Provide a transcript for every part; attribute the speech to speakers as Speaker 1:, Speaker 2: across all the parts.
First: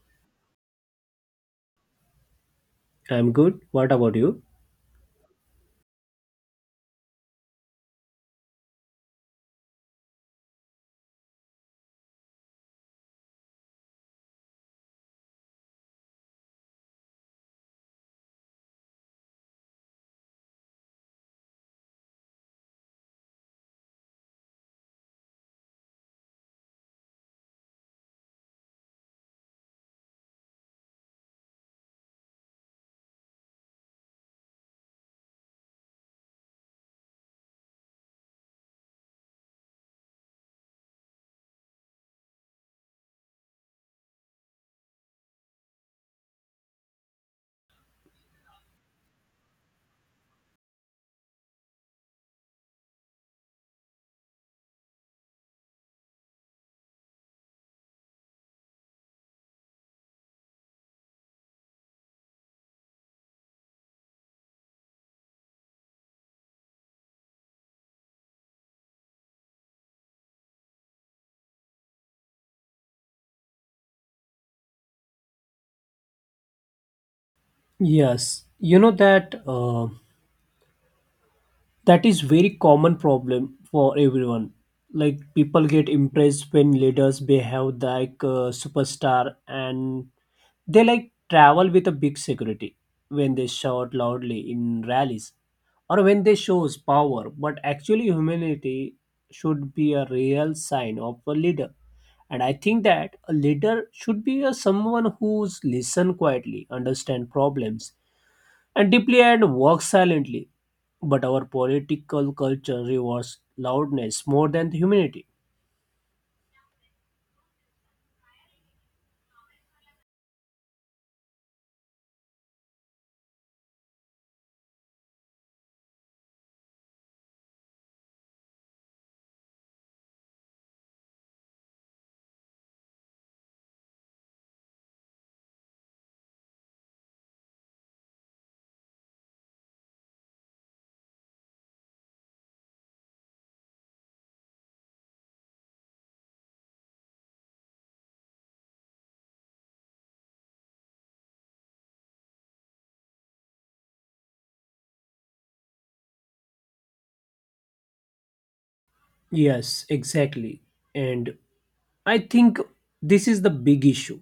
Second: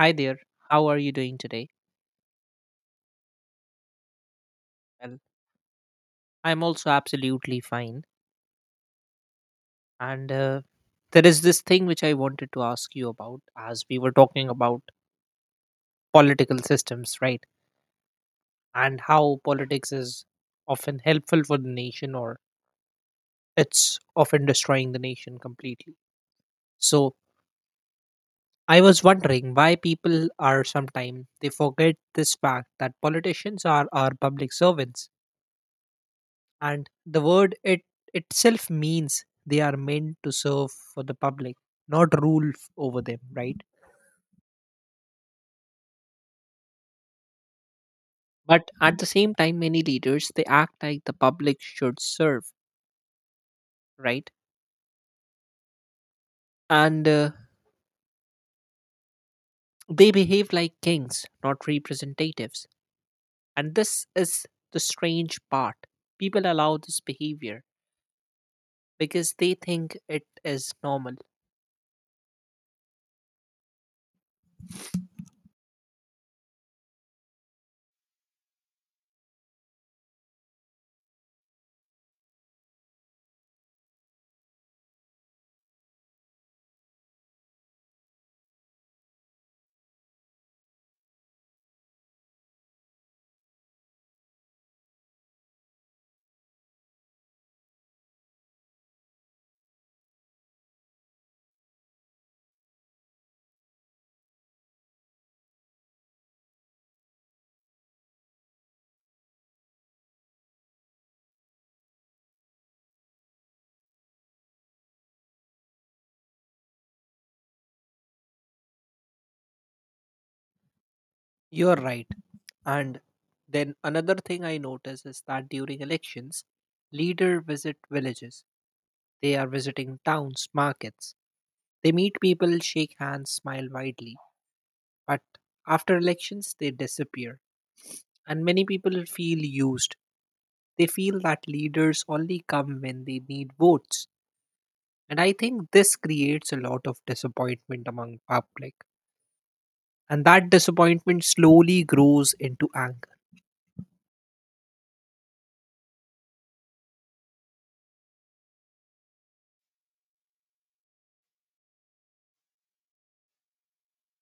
Speaker 1: Hi there. How are you doing today?
Speaker 2: I'm good. What about you?
Speaker 1: Well, I'm also absolutely fine. And There is this thing which I wanted to ask you about. As we were talking about political systems, right? And how politics is often helpful for the nation, or it's often destroying the nation completely. So I was wondering why people are sometimes they forget this fact that politicians are our public servants, and the word it itself means they are meant to serve for the public, not rule f- over them, right? But at the same time, many leaders they act like the public should serve, right? and They behave like kings, not representatives. And this is the strange part: people allow this behavior because they think it is normal.
Speaker 2: Yes, you know that that is very common problem for everyone, like people get impressed when leaders behave like a superstar and they like travel with a big security, when they shout loudly in rallies or when they shows power, but actually humility should be a real sign of a leader. And I think that a leader should be a someone who's listen quietly, understand problems and deeply and work silently. But our political culture rewards loudness more than humanity.
Speaker 1: You're right. And then another thing I notice is that during elections, leader visit villages. They are visiting towns, markets. They meet people, shake hands, smile widely. But after elections, they disappear. And many people feel used. They feel that leaders only come when they need votes. And I think this creates a lot of disappointment among public. And that disappointment slowly grows into anger.
Speaker 2: Yes, exactly. And I think this is the big issue.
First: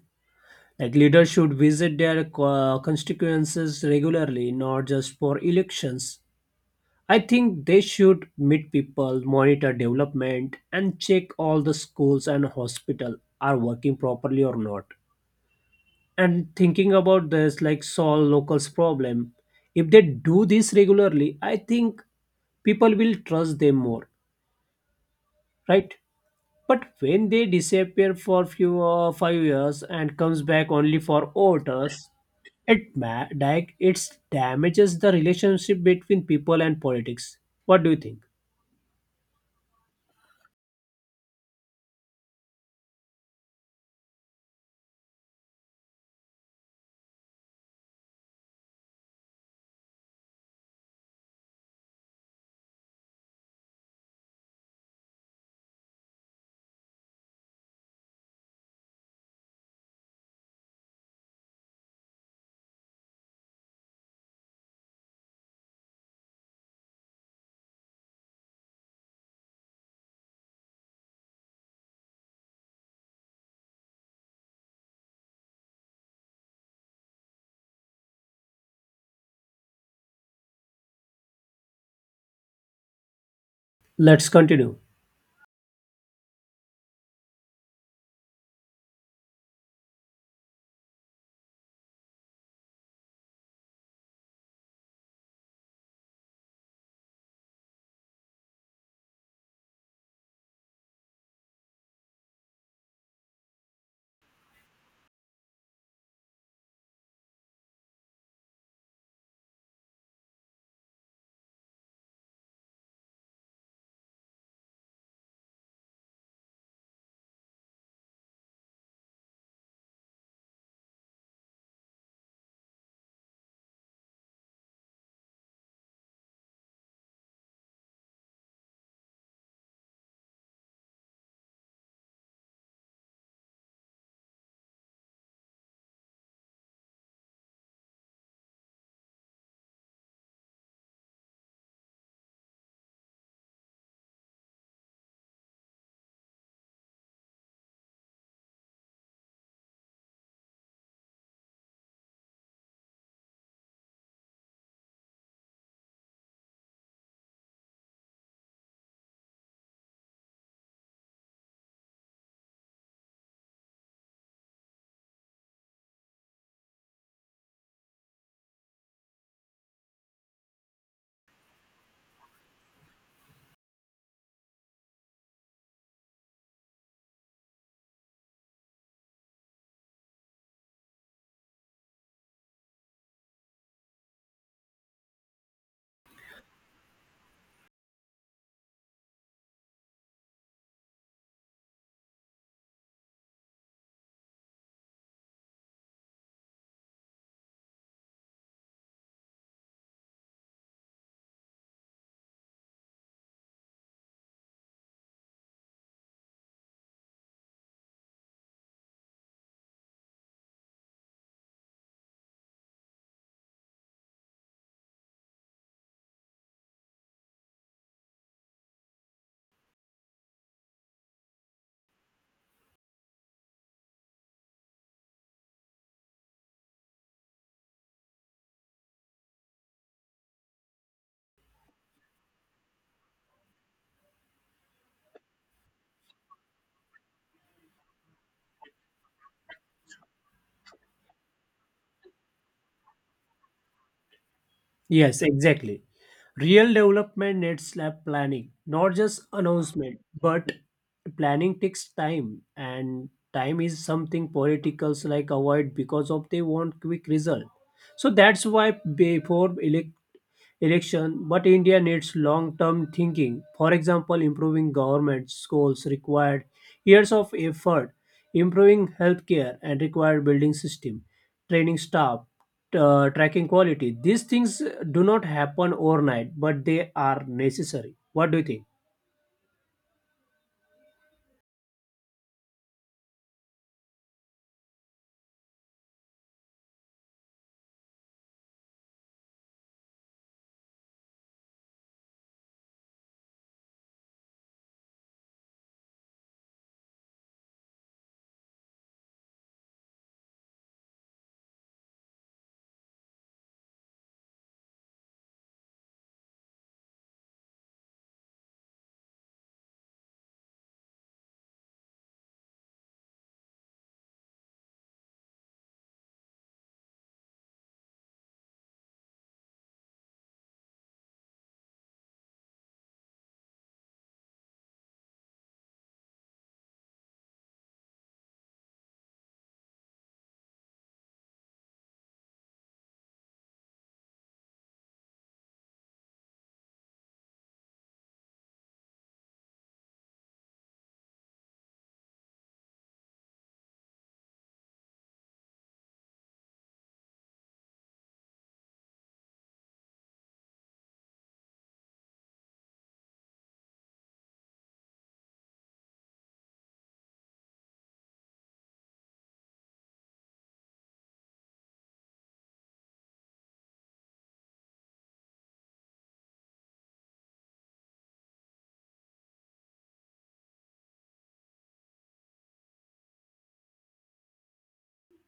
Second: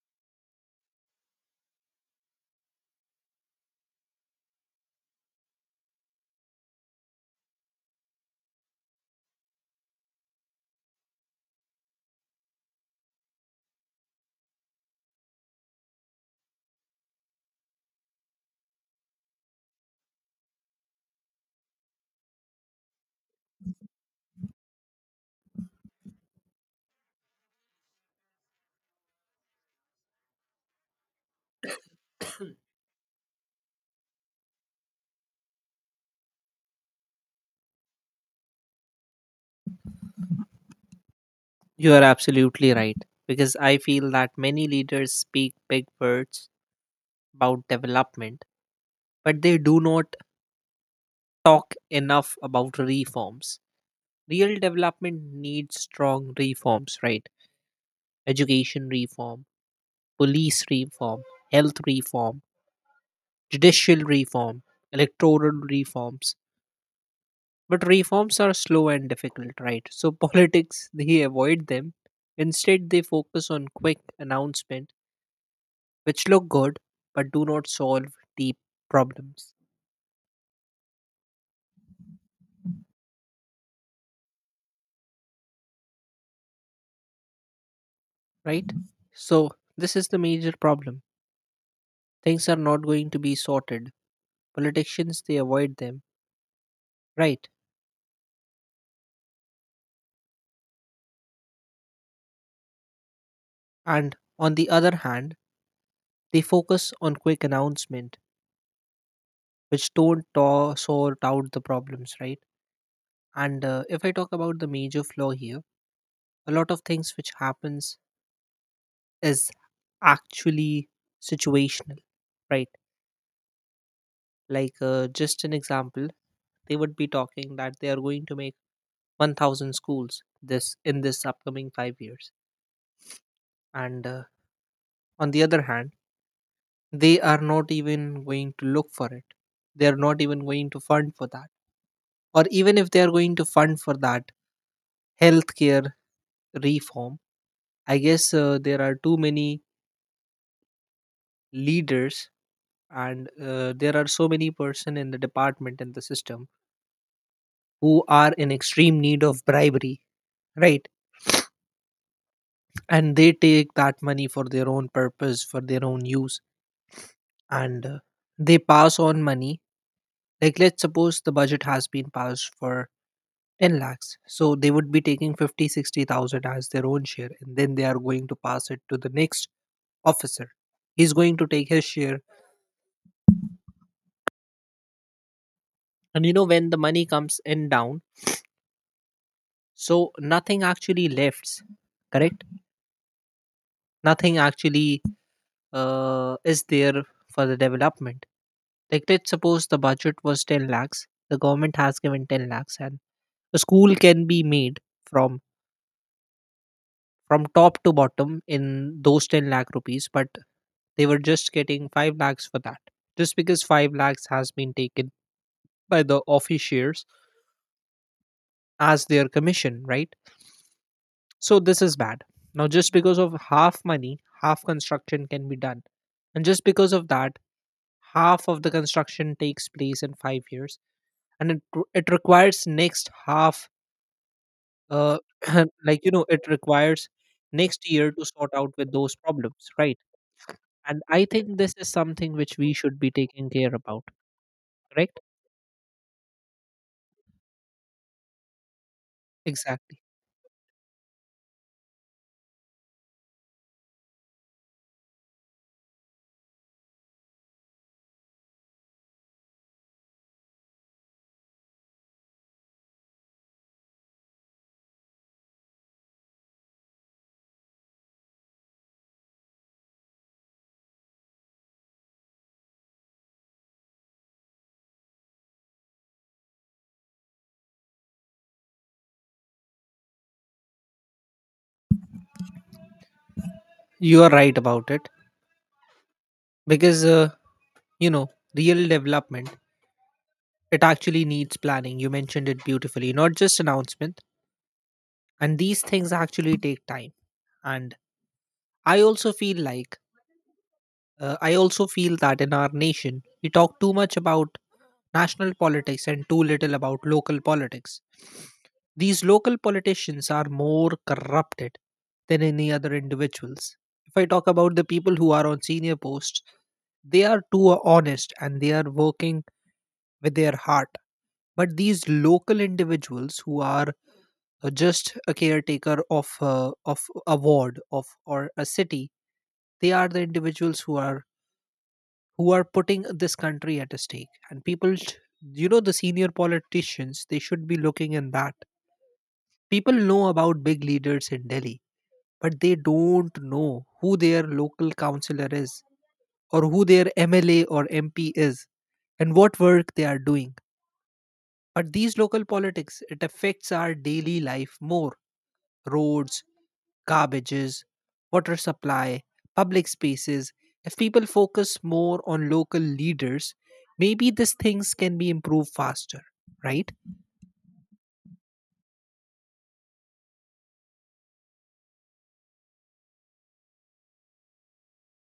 Speaker 2: Like leaders should visit their constituencies regularly, not just for elections. I think they should meet people, monitor development, and check all the schools and hospital are working properly or not. And thinking about this like solve locals problem. If they do this regularly, I think people will trust them more, right? But when they disappear for few 5 years and comes back only for orders, it ma- like it damages the relationship between people and politics. What do you think?
Speaker 1: You are absolutely right. Because I feel that many leaders speak big words about development, but they do not talk enough about reforms. Real development needs strong reforms, right? Education reform, police reform, health reform, judicial reform, electoral reforms. But reforms are slow and difficult, right? So politics, they avoid them. Instead, they focus on quick announcement, which look good but do not solve deep problems,
Speaker 2: Let's continue.
Speaker 1: right? So this is the major problem. Things are not going to be sorted. Politicians they avoid them, right? And on the other hand, they focus on quick announcement, which don't ta- sort out the problems, right? And If I talk about the major flaw here, a lot of things which happens is actually situational, right? Just an example, they would be talking that they are going to make 1,000 schools this in this upcoming 5 years, and on the other hand they are not even going to look for it. They are not even going to fund for that. Or even if they are going to fund for that, healthcare reform, I guess there are too many leaders, and there are so many person in the department in the system who are in extreme need of bribery, right? And they take that money for their own purpose, for their own use. And they pass on money. Like, let's suppose the budget has been passed for 10 lakhs. So they would be taking 50, 60,000 as their own share, and then they are going to pass it to the next officer. He's going to take his share. And you know, when the money comes in down, so nothing actually lefts, correct? Nothing actually is there for the development. Like, let's suppose the budget was 10 lakhs, the government has given 10 lakhs, and a school can be made from from top to bottom in those 10 lakh rupees, but they were just getting 5 lakhs for that. Just because 5 lakhs has been taken by the officiers as their commission, right? So this is bad. Now, just because of half money, half construction can be done. And just because of that, half of the construction takes place in 5 years. And it requires next half, uh, like, you know, it requires next year to sort out with those problems, right? And I think this is something which we should be taking care about, correct?
Speaker 2: Yes, exactly. Real development needs lab planning, not just
Speaker 1: Exactly.
Speaker 2: announcement, but planning takes time, and time is something politicals like avoid because of they want quick result. So that's why before election, but India needs long term thinking. For example, improving government schools required years of effort, improving healthcare and required building system, training staff, tracking quality. These things do not happen overnight, but they are necessary. What do you think?
Speaker 1: You are right about it because, you know, real development, it actually needs planning. You mentioned it beautifully, not just announcement. And these things actually take time. And I also feel like I also feel that in our nation, we talk too much about national politics and too little about local politics. These local politicians are more corrupted than any other individuals. If I talk about the people who are on senior posts, they are too honest and they are working with their heart. But these local individuals who are just a caretaker of of a ward of or a city, they are the individuals who are putting this country at a stake. And people, sh- you know, the senior politicians, they should be looking in that. People know about big leaders in Delhi, but they don't know who their local councillor is, or who their MLA or MP is, and what work they are doing. But these local politics, it affects our daily life more. Roads, garbages, water supply, public spaces, if people focus more on local leaders, maybe these things can be improved faster, right?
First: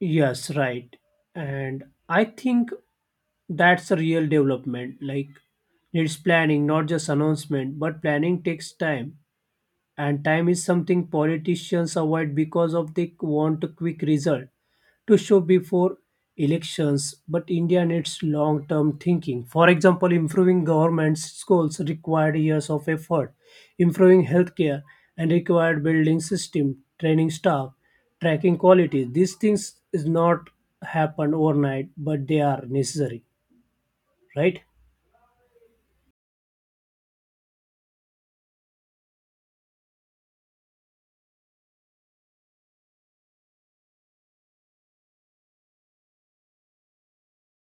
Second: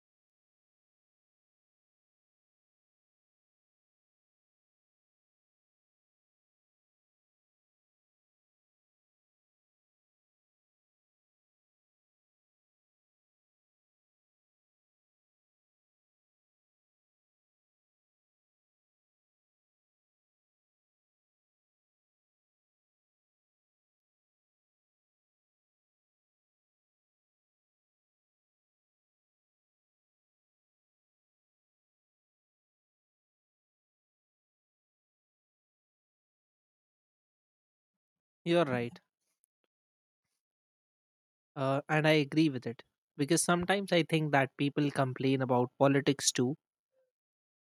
Speaker 2: Yes, right. And I think that's a real development. Like, needs planning, not just announcement, but planning takes time. And time is something politicians avoid because of they want a quick result to show before elections. But India needs long term thinking. For example, improving government schools required years of effort, improving healthcare and required building system, training staff, tracking quality. These things is not happen overnight, but they are necessary, right?
Speaker 1: You're right. And I agree with it. Because sometimes I think that people complain about politics too,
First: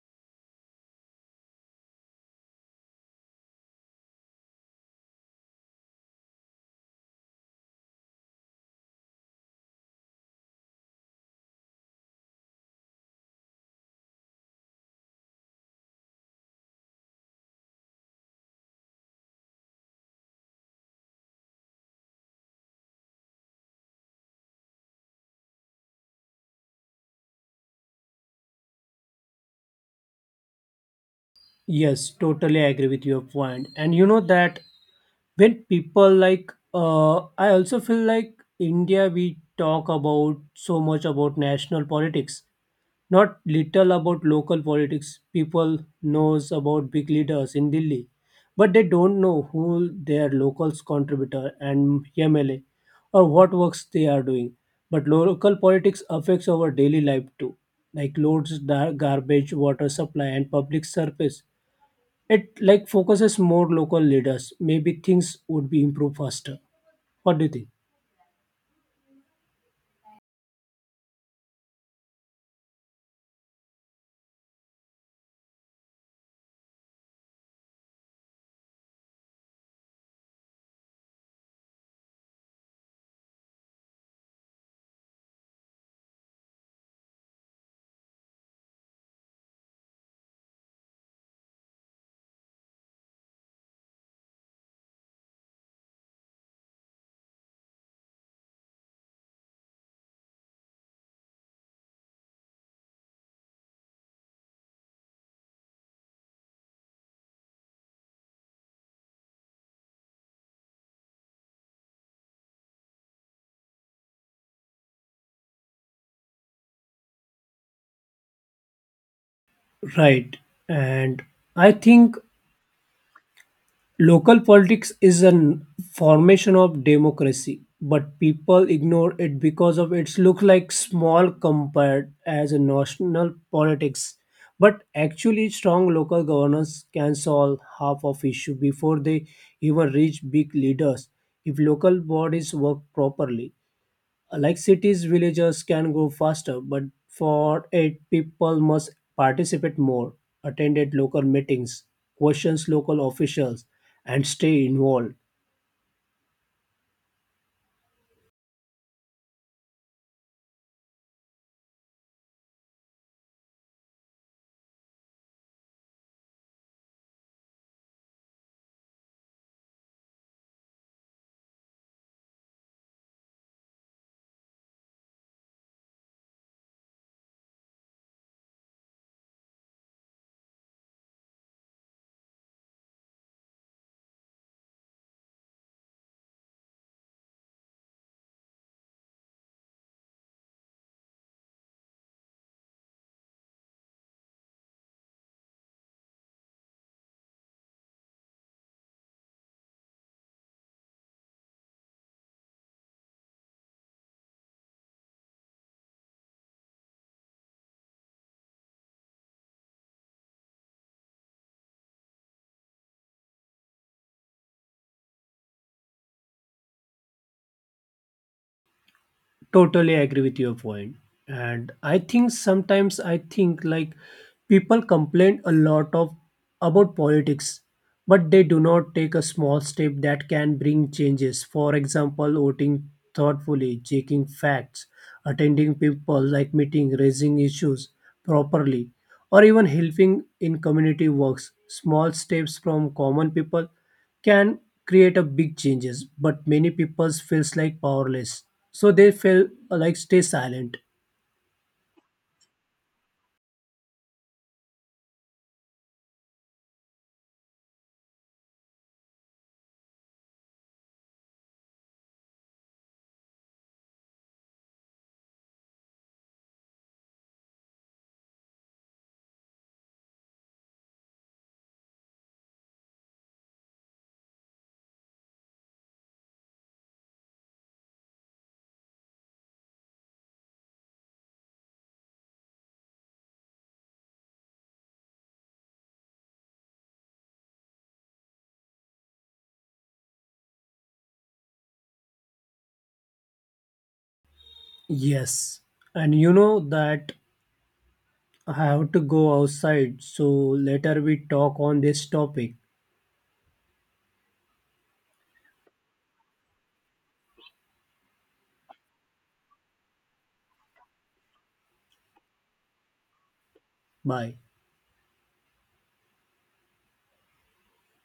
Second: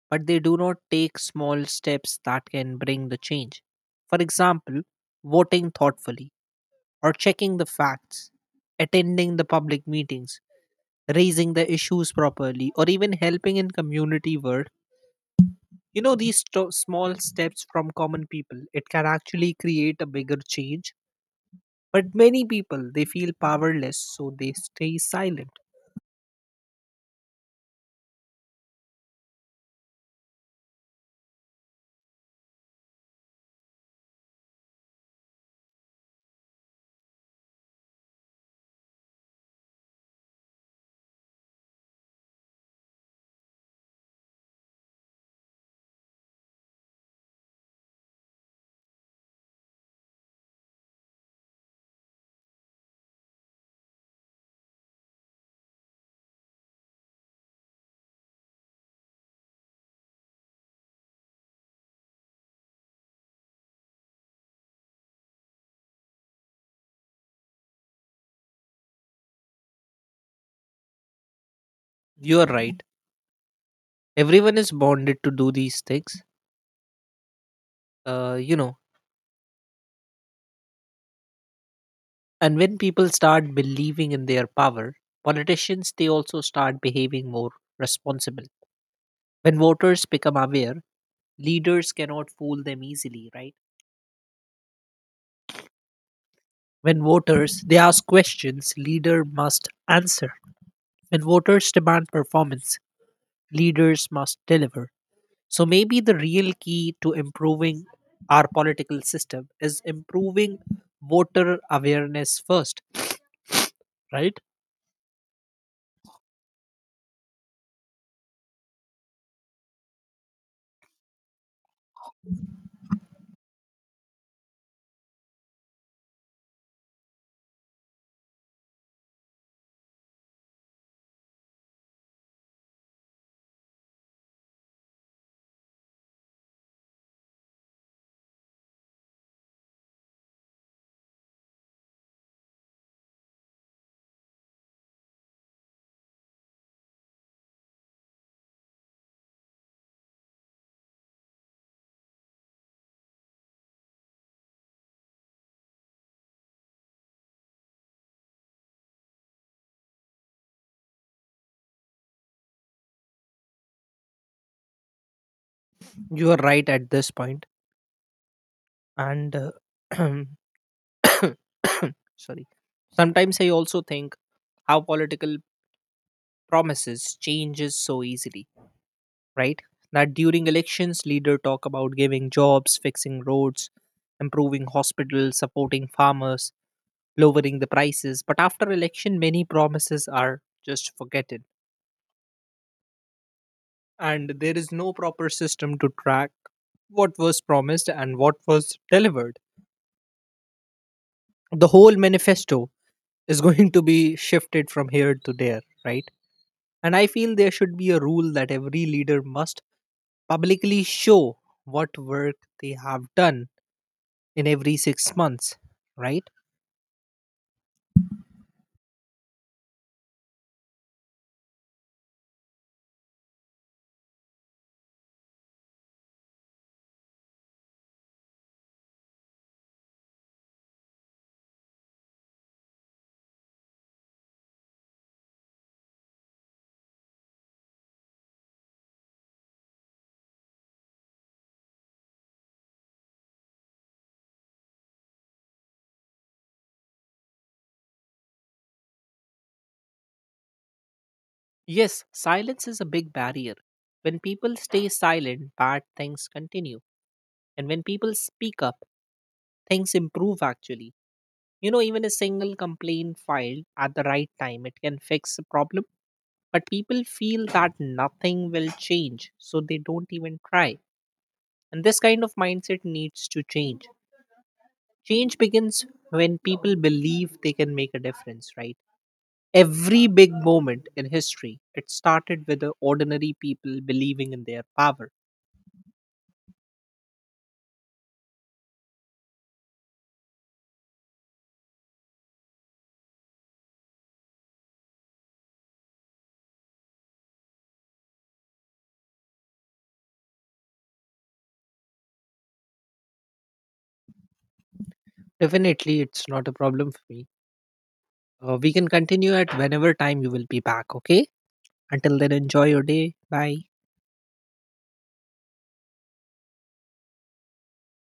Speaker 1: but they do not take small steps that can bring the change. For example, voting thoughtfully, or checking the facts, attending the public meetings, raising the issues properly, or even helping in community work. You know, these sto- small steps from common people, it can actually create a bigger change. But many people, they feel powerless, so they stay silent.
Speaker 2: Yes, totally agree with your point. And you know that when people like I also feel like India we talk about so much about national politics, not little about local politics. People knows about big leaders in Delhi, but they don't know who their locals contributor and MLA or what works they are doing. But local politics affects our daily life too, like loads, garbage, water supply, and public service. It like focuses more local leaders. Maybe things would be improved faster. What do you think?
Speaker 1: You're right. Everyone is bonded to do these things, you know. And when people start believing in their power, politicians, they also start behaving more responsible. When voters become aware, leaders cannot fool them easily, right? When voters they ask questions, leader must answer. When voters demand performance, leaders must deliver. So maybe the real key to improving our political system is improving voter awareness first, right?
Speaker 2: Right. And I think local politics is a formation of democracy, but people ignore it because of its look like small compared as a national politics. But actually strong local governance can solve half of issue before they even reach big leaders if local bodies work properly. Like cities, villages can go faster, but for it, people must participate more, attend at local meetings, questions local officials, and stay involved.
Speaker 1: You are right at this point. And uh, Sorry. Sometimes I also think how political promises changes so easily, right? That during elections, leader talk about giving jobs, fixing roads, improving hospitals, supporting farmers, lowering the prices. But after election, many promises are just forgotten, and there is no proper system to track what was promised and what was delivered. The whole manifesto is going to be shifted from here to there, right? And I feel there should be a rule that every leader must publicly show what work they have done in every 6 months, right?
Speaker 2: Totally agree with your point. And I think sometimes I think like people complain a lot of about politics, but they do not take a small step that can bring changes. For example, voting thoughtfully, checking facts, attending people like meeting, raising issues properly, or even helping in community works. Small steps from common people can create a big changes, but many people feels like powerless, so they feel, like, stay silent.
Speaker 1: Yes, silence is a big barrier. When people stay silent, bad things continue. And when people speak up, things improve actually. You know, even a single complaint filed at the right time, it can fix a problem. But people feel that nothing will change, so they don't even try. And this kind of mindset needs to change. Change begins when people believe they can make a difference, right? Every big moment in history, it started with the ordinary people believing in their power.
Speaker 2: Yes. And you know that I have to go outside, so later we talk on this topic.
Speaker 1: Definitely, it's not a problem for me. We can continue at whenever time you will be back, okay? Until then, enjoy your day. Bye.
Speaker 2: Bye.